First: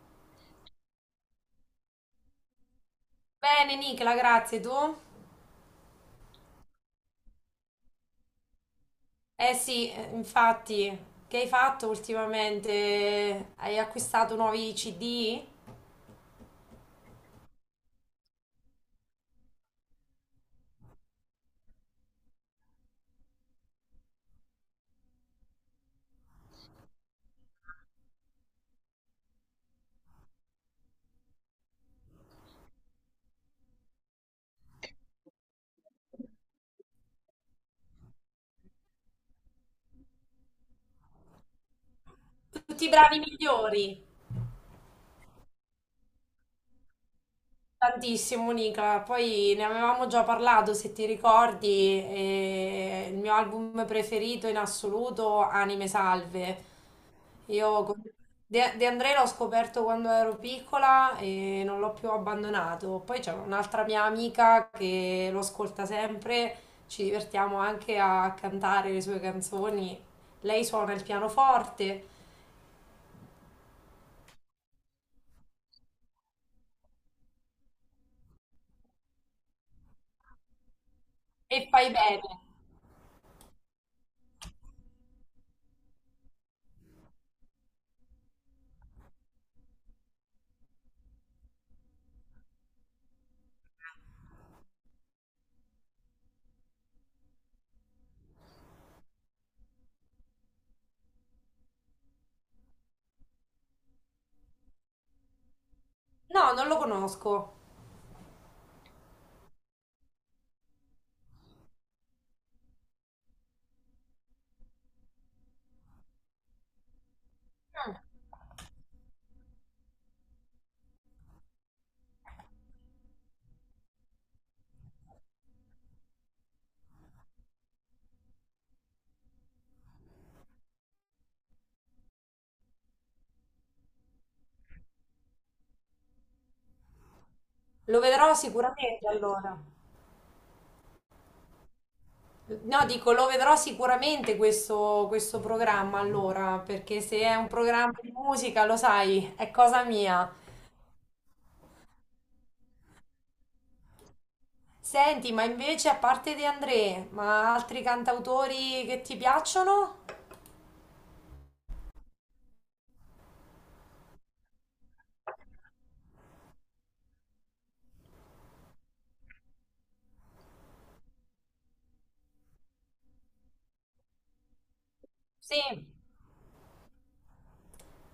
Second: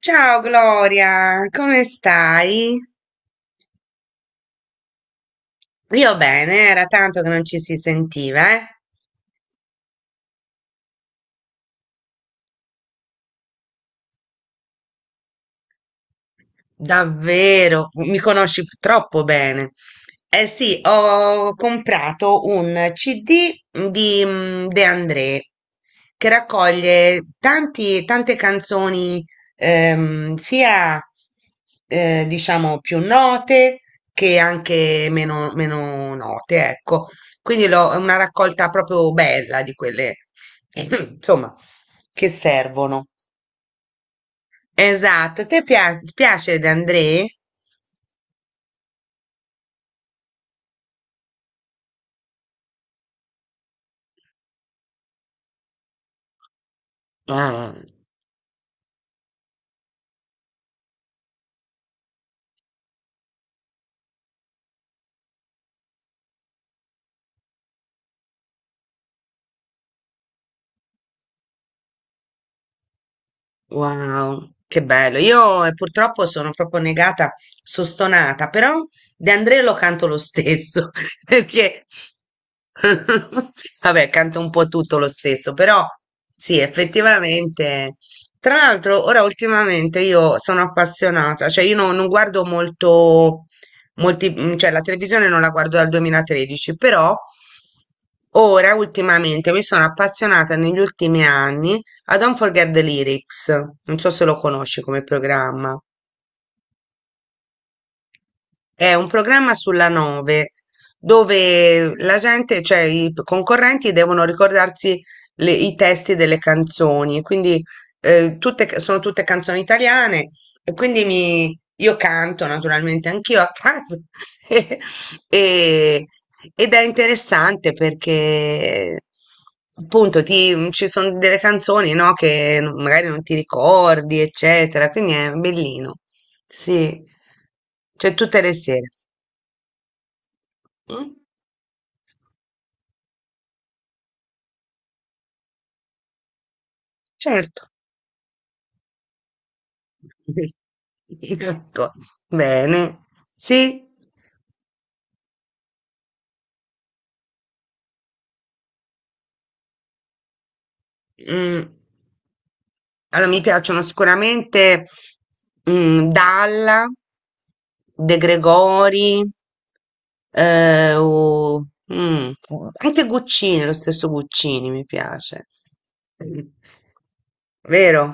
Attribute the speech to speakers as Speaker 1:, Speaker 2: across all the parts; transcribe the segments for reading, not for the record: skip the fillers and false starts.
Speaker 1: Ciao Gloria, come stai?
Speaker 2: Bene, Nicola, grazie. Tu?
Speaker 1: Io bene, era tanto che non ci si sentiva, eh?
Speaker 2: Eh sì, infatti, che hai fatto ultimamente? Hai acquistato nuovi CD?
Speaker 1: Davvero, mi conosci troppo bene. Eh sì, ho comprato un CD di De André che raccoglie tante canzoni, sia diciamo più note che anche meno note, ecco. Quindi è una raccolta proprio bella di quelle, insomma, che
Speaker 2: Tutti i
Speaker 1: servono.
Speaker 2: bravi migliori.
Speaker 1: Esatto, ti piace De André?
Speaker 2: Tantissimo, Monica. Poi ne avevamo già parlato, se ti ricordi, e il mio album preferito in assoluto, Anime Salve.
Speaker 1: Ah,
Speaker 2: Io con- De André l'ho scoperto quando ero piccola e non l'ho più abbandonato. Poi c'è un'altra mia amica che lo ascolta sempre, ci divertiamo anche a cantare le sue canzoni. Lei suona il pianoforte
Speaker 1: wow, che bello. Io purtroppo sono proprio negata, sono stonata, però De André lo canto lo stesso,
Speaker 2: e
Speaker 1: perché
Speaker 2: fai bene.
Speaker 1: vabbè, canto un po' tutto lo stesso, però sì, effettivamente. Tra l'altro, ora ultimamente io sono appassionata, cioè io non guardo molto, molti, cioè la televisione non la guardo dal 2013, però ora ultimamente mi sono appassionata negli ultimi anni a Don't Forget the Lyrics, non so se lo conosci come programma.
Speaker 2: No, non lo conosco.
Speaker 1: È un programma sulla Nove dove la gente, cioè i concorrenti devono ricordarsi i testi delle canzoni, quindi
Speaker 2: Mm.
Speaker 1: sono tutte canzoni italiane e quindi io canto naturalmente anch'io a casa. E, ed è interessante perché appunto ci sono delle canzoni, no, che magari non ti ricordi, eccetera, quindi è bellino. Sì,
Speaker 2: Lo
Speaker 1: c'è
Speaker 2: vedrò
Speaker 1: tutte le sere.
Speaker 2: sicuramente allora.
Speaker 1: Mm?
Speaker 2: No, dico, lo vedrò sicuramente questo programma allora, perché se è un
Speaker 1: Certo.
Speaker 2: programma di musica, lo sai, è cosa mia.
Speaker 1: Ecco. Bene. Sì.
Speaker 2: Senti, ma invece a parte De André, ma altri cantautori che ti piacciono?
Speaker 1: Mm. Allora, mi piacciono sicuramente Dalla, De Gregori, eh, o- mm, anche Guccini, lo stesso Guccini mi piace.
Speaker 2: Sì.
Speaker 1: Vero?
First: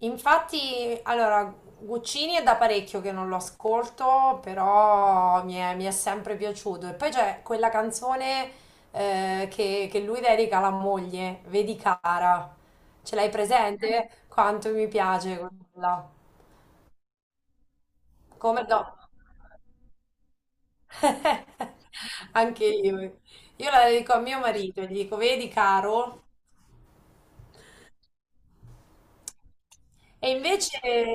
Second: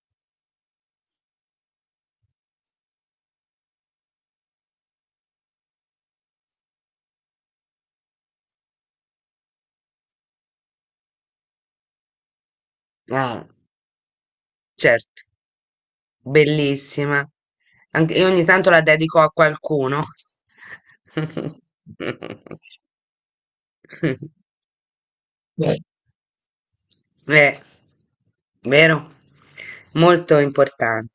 Speaker 2: Infatti, allora, Guccini è da parecchio che non lo ascolto, però mi è sempre piaciuto. E poi c'è quella canzone che lui dedica alla moglie, vedi cara, ce l'hai
Speaker 1: Ah,
Speaker 2: presente? Quanto mi
Speaker 1: certo,
Speaker 2: piace quella.
Speaker 1: bellissima. Anche, io ogni
Speaker 2: Come
Speaker 1: tanto la
Speaker 2: no?
Speaker 1: dedico a qualcuno.
Speaker 2: Anche io. Io la dedico a mio marito e gli dico, vedi
Speaker 1: Eh,
Speaker 2: caro.
Speaker 1: vero?
Speaker 2: E
Speaker 1: Molto
Speaker 2: invece,
Speaker 1: importante.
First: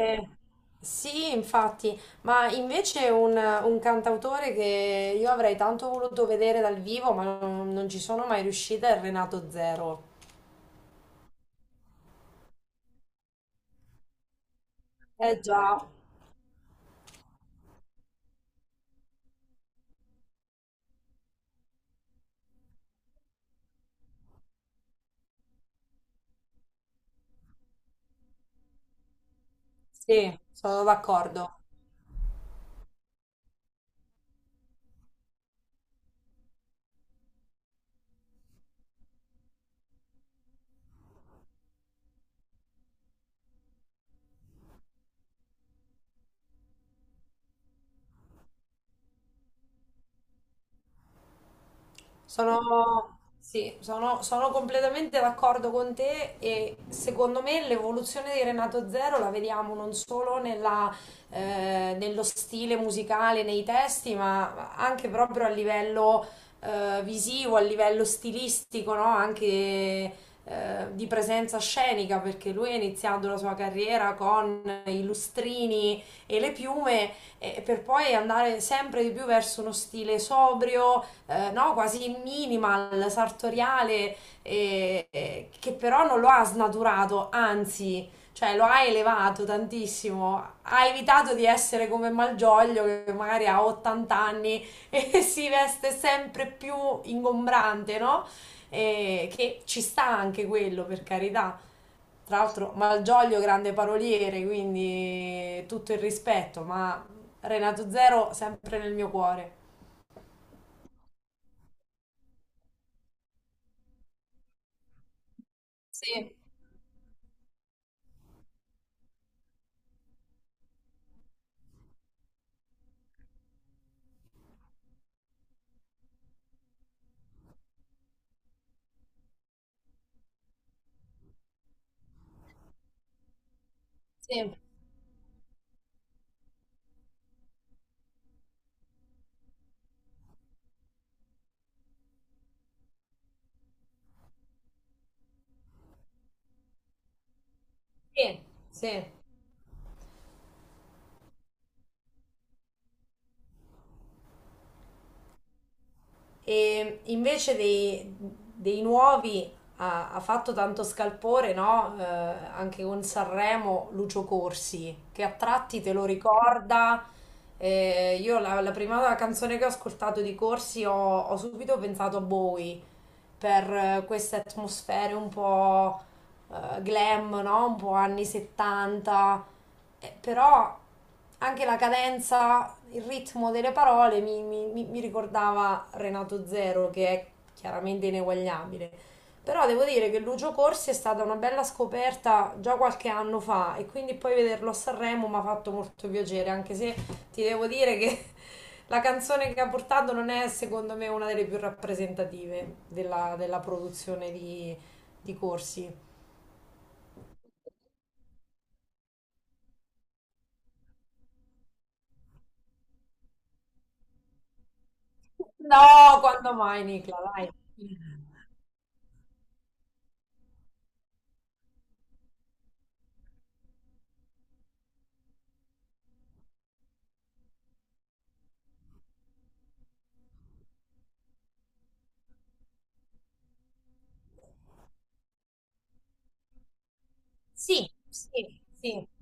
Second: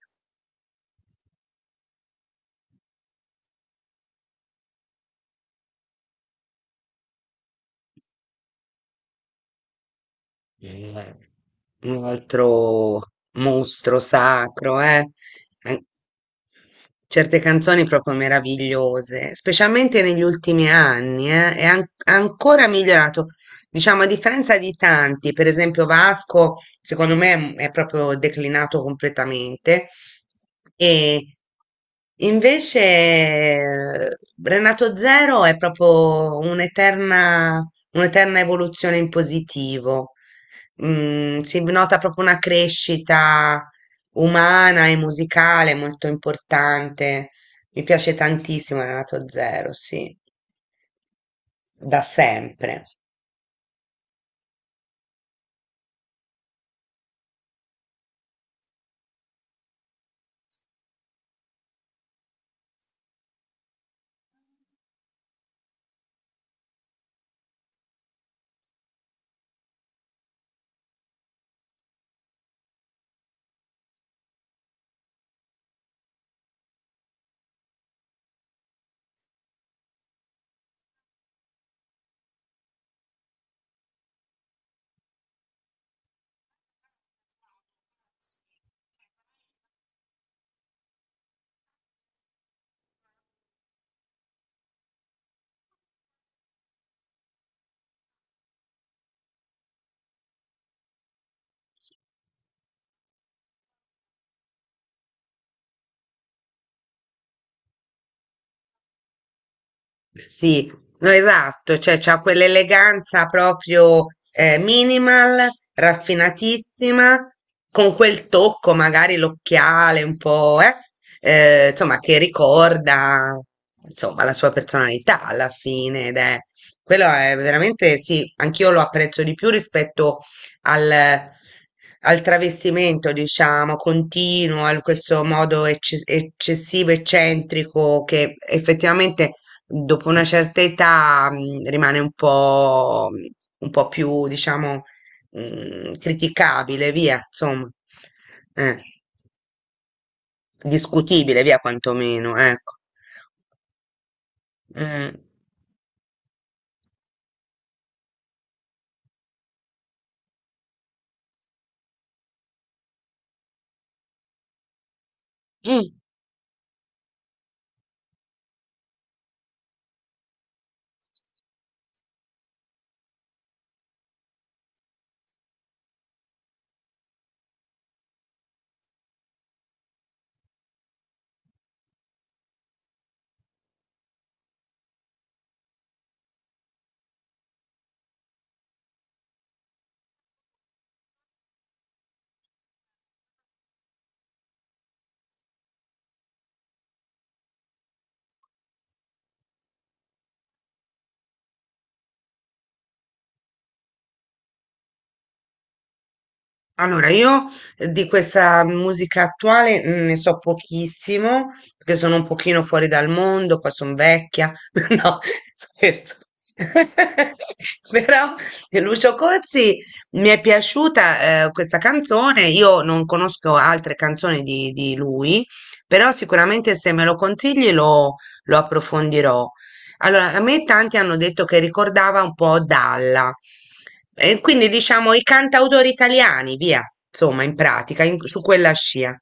Speaker 2: sì, infatti, ma invece un cantautore che io avrei tanto voluto vedere dal vivo, ma non ci sono mai riuscita, è Renato Zero.
Speaker 1: Eh, un altro mostro sacro, eh.
Speaker 2: Eh già,
Speaker 1: An- Certe canzoni proprio meravigliose, specialmente negli ultimi anni, è ancora migliorato. Diciamo, a differenza di tanti, per esempio Vasco, secondo me è proprio declinato completamente.
Speaker 2: sì, sono
Speaker 1: E
Speaker 2: d'accordo.
Speaker 1: invece Renato Zero è proprio un'eterna evoluzione in positivo. Si nota proprio una crescita umana e musicale molto importante. Mi piace tantissimo Renato Zero, sì, da sempre.
Speaker 2: Sono, sì, sono, sono completamente d'accordo con te e secondo me l'evoluzione di Renato Zero la vediamo non solo nello stile musicale, nei testi, ma anche proprio a livello visivo, a livello stilistico, no? Anche di presenza scenica, perché lui ha iniziato la sua carriera con i lustrini e le piume, e per poi andare sempre di più verso uno stile sobrio no, quasi minimal, sartoriale, che però non lo ha snaturato, anzi, cioè lo ha elevato tantissimo, ha evitato di essere come Malgioglio che magari ha 80 anni e si veste sempre più ingombrante, no? Che ci sta anche quello, per carità. Tra l'altro Malgioglio grande paroliere, quindi tutto il rispetto, ma Renato Zero sempre nel mio cuore.
Speaker 1: Sì, no, esatto, cioè c'ha quell'eleganza proprio minimal,
Speaker 2: Sì,
Speaker 1: raffinatissima, con quel tocco, magari l'occhiale un po', insomma, che ricorda, insomma, la sua personalità alla fine, ed è, quello è veramente, sì, anch'io lo apprezzo di più rispetto al, al travestimento, diciamo,
Speaker 2: sì.
Speaker 1: continuo, a questo modo eccessivo, eccentrico, che effettivamente dopo una certa età rimane un po' più, diciamo, criticabile, via, insomma,
Speaker 2: Sì,
Speaker 1: eh,
Speaker 2: sì.
Speaker 1: discutibile, via, quantomeno, ecco.
Speaker 2: E invece dei nuovi ha fatto tanto scalpore, no? Anche con Sanremo, Lucio Corsi, che a tratti te
Speaker 1: Mm.
Speaker 2: lo ricorda. La prima canzone che ho ascoltato di Corsi ho subito pensato a Bowie, per queste atmosfere un po' glam, no? Un po' anni 70. Però anche la cadenza, il ritmo delle parole mi ricordava Renato Zero, che è chiaramente ineguagliabile. Però devo dire che Lucio Corsi è stata una bella scoperta già qualche anno fa e quindi poi vederlo a Sanremo mi ha fatto molto piacere, anche se ti devo dire che la canzone che ha portato non è secondo me una delle più rappresentative della produzione di Corsi.
Speaker 1: Allora, io di questa musica attuale ne so pochissimo, perché sono un pochino fuori dal mondo, qua sono vecchia, no, scherzo.
Speaker 2: No, quando mai, Nicla, dai.
Speaker 1: Però Lucio Cozzi mi è piaciuta questa canzone, io non conosco altre canzoni di lui, però sicuramente se me lo consigli lo approfondirò. Allora, a me tanti hanno detto che ricordava un po' Dalla, e quindi diciamo i cantautori italiani, via, insomma, in
Speaker 2: Sì,
Speaker 1: pratica, su
Speaker 2: sì,
Speaker 1: quella
Speaker 2: sì,
Speaker 1: scia.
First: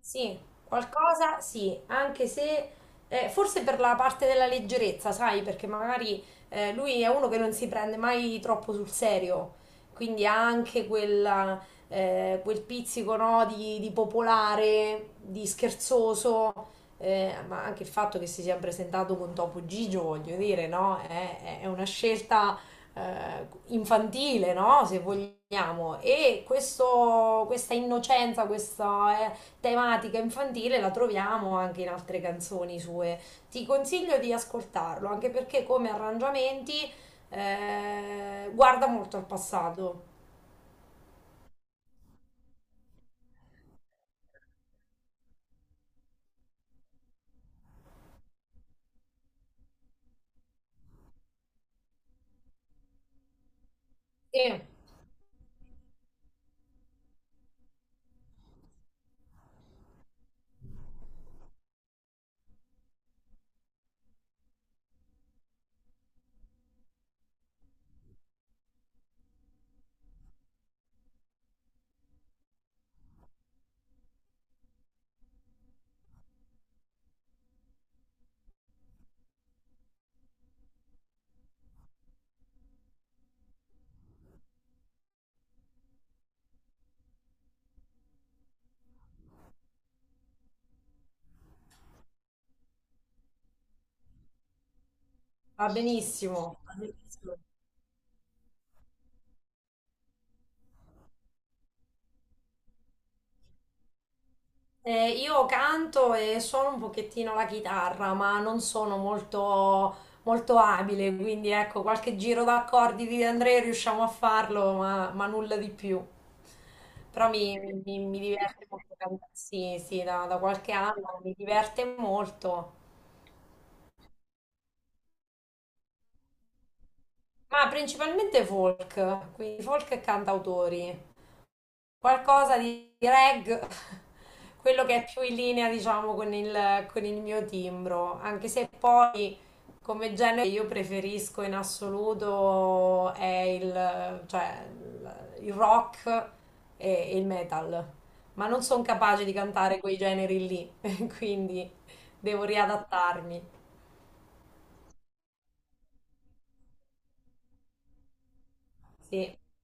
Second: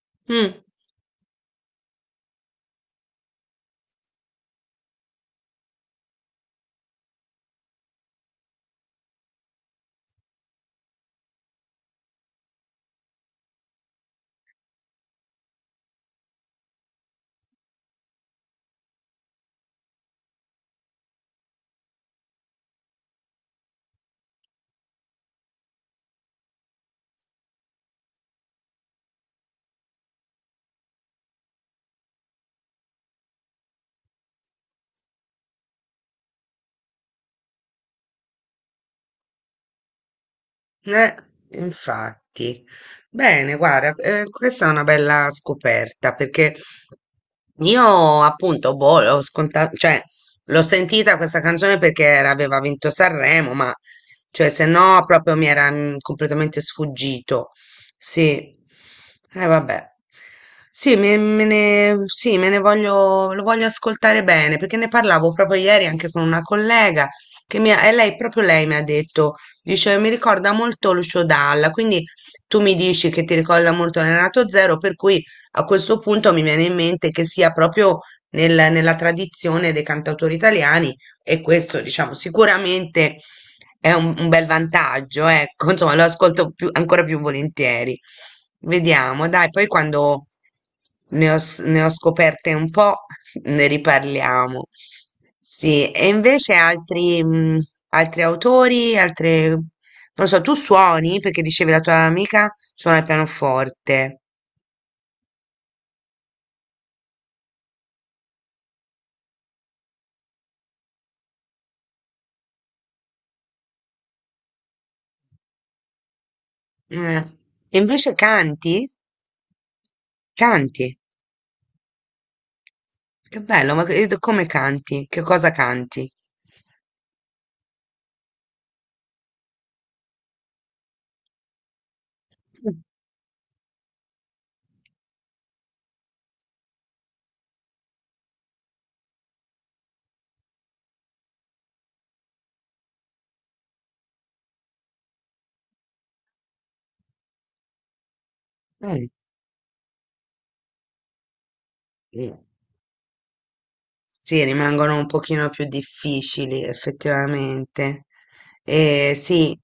Speaker 2: sì,
Speaker 1: Mm.
Speaker 2: qualcosa sì, anche se forse per la parte della leggerezza, sai, perché magari lui è uno che non si prende mai troppo sul serio, quindi ha anche quella, quel pizzico, no, di popolare, di scherzoso, ma anche il fatto che si sia presentato con Topo Gigio, voglio dire, no, è una scelta infantile, no? Se vogliamo. E questa innocenza, questa tematica infantile la troviamo anche in altre canzoni sue. Ti consiglio di ascoltarlo, anche perché come arrangiamenti guarda molto al passato.
Speaker 1: Eh, infatti. Bene, guarda, questa è una bella scoperta perché io appunto, boh, l'ho scontato, cioè, l'ho sentita questa canzone perché aveva vinto Sanremo, ma cioè,
Speaker 2: E
Speaker 1: se no proprio mi era completamente sfuggito. Sì, vabbè. Sì, me ne, sì, me ne voglio, lo voglio ascoltare bene perché ne parlavo proprio ieri anche con una collega che e lei, proprio lei mi ha detto. Dice, mi ricorda molto Lucio Dalla, quindi tu mi dici che ti ricorda molto Renato Zero, per cui a questo punto mi viene in mente che sia proprio nella tradizione dei cantautori italiani e questo, diciamo, sicuramente è un bel vantaggio, ecco, insomma, lo ascolto ancora più volentieri. Vediamo, dai, poi quando ne ho scoperte un po', ne riparliamo.
Speaker 2: va
Speaker 1: Sì, e invece
Speaker 2: benissimo. Va benissimo.
Speaker 1: altri autori, non lo so. Tu suoni perché dicevi la tua amica suona il pianoforte.
Speaker 2: Io canto e suono un pochettino la chitarra, ma non sono molto abile, quindi ecco, qualche giro d'accordi di Andrea riusciamo a farlo, ma nulla di più.
Speaker 1: Mm.
Speaker 2: Però mi,
Speaker 1: E
Speaker 2: mi-
Speaker 1: invece
Speaker 2: mi diverte
Speaker 1: canti?
Speaker 2: molto cantare, sì, sì, da qualche
Speaker 1: Canti.
Speaker 2: anno mi diverte molto.
Speaker 1: Che bello, ma come canti? Che cosa canti?
Speaker 2: Ma principalmente folk, quindi folk e cantautori. Qualcosa di reg, quello che è più in linea, diciamo, con con il mio timbro, anche se poi come genere che io preferisco in assoluto è il rock e il metal, ma non sono
Speaker 1: Mm.
Speaker 2: capace di cantare quei generi lì, quindi
Speaker 1: Mm.
Speaker 2: devo riadattarmi.
Speaker 1: Sì, rimangono un pochino più difficili effettivamente. E
Speaker 2: Sì.
Speaker 1: sì,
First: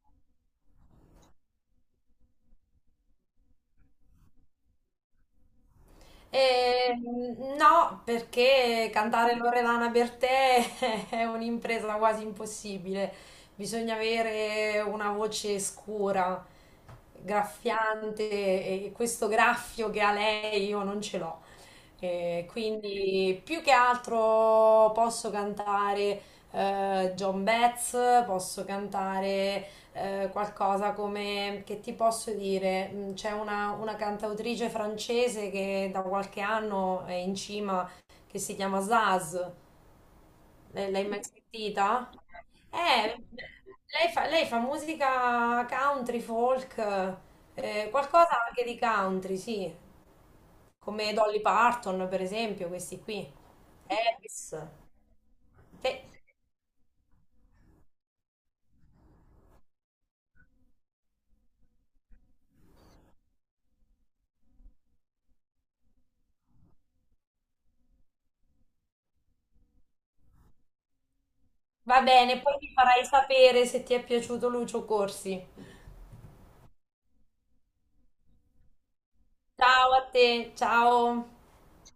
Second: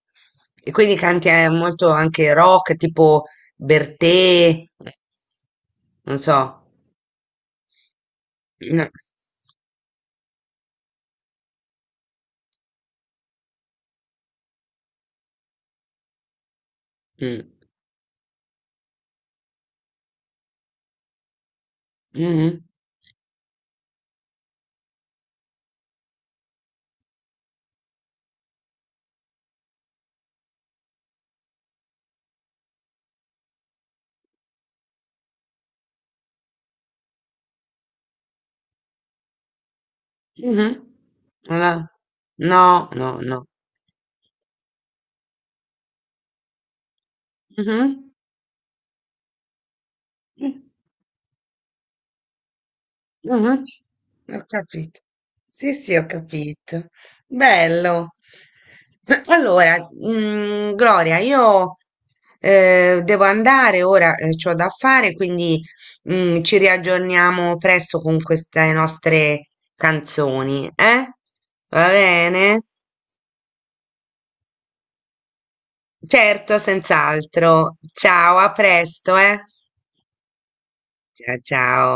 Speaker 1: e quindi canti molto anche rock, tipo Bertè, non so.
Speaker 2: E, no,
Speaker 1: No.
Speaker 2: perché cantare Loredana Bertè è un'impresa quasi impossibile. Bisogna avere una voce scura,
Speaker 1: Mm.
Speaker 2: graffiante, e questo graffio che ha lei io non ce l'ho. E
Speaker 1: Mhm.
Speaker 2: quindi più che altro posso cantare John Betts, posso cantare qualcosa come, che ti posso dire. C'è una cantautrice francese che da qualche anno è in cima, che si chiama Zaz.
Speaker 1: Mhm.
Speaker 2: L- l'hai mai
Speaker 1: Allora,
Speaker 2: sentita?
Speaker 1: no, no,
Speaker 2: Eh,
Speaker 1: no.
Speaker 2: lei fa musica country, folk, qualcosa anche di country, sì,
Speaker 1: Mhm.
Speaker 2: come Dolly Parton per esempio, questi qui.
Speaker 1: Mhm, Ho
Speaker 2: Elvis.
Speaker 1: capito. Sì, sì,
Speaker 2: Te-
Speaker 1: ho capito. Bello. Allora, Gloria, io devo andare ora, c'ho da fare, quindi ci riaggiorniamo presto con queste nostre canzoni, eh? Va
Speaker 2: Va bene, poi
Speaker 1: bene?
Speaker 2: mi farai sapere se ti è piaciuto Lucio Corsi.
Speaker 1: Certo, senz'altro. Ciao, a presto, eh?
Speaker 2: Ciao a te, ciao.
Speaker 1: Ciao, ciao.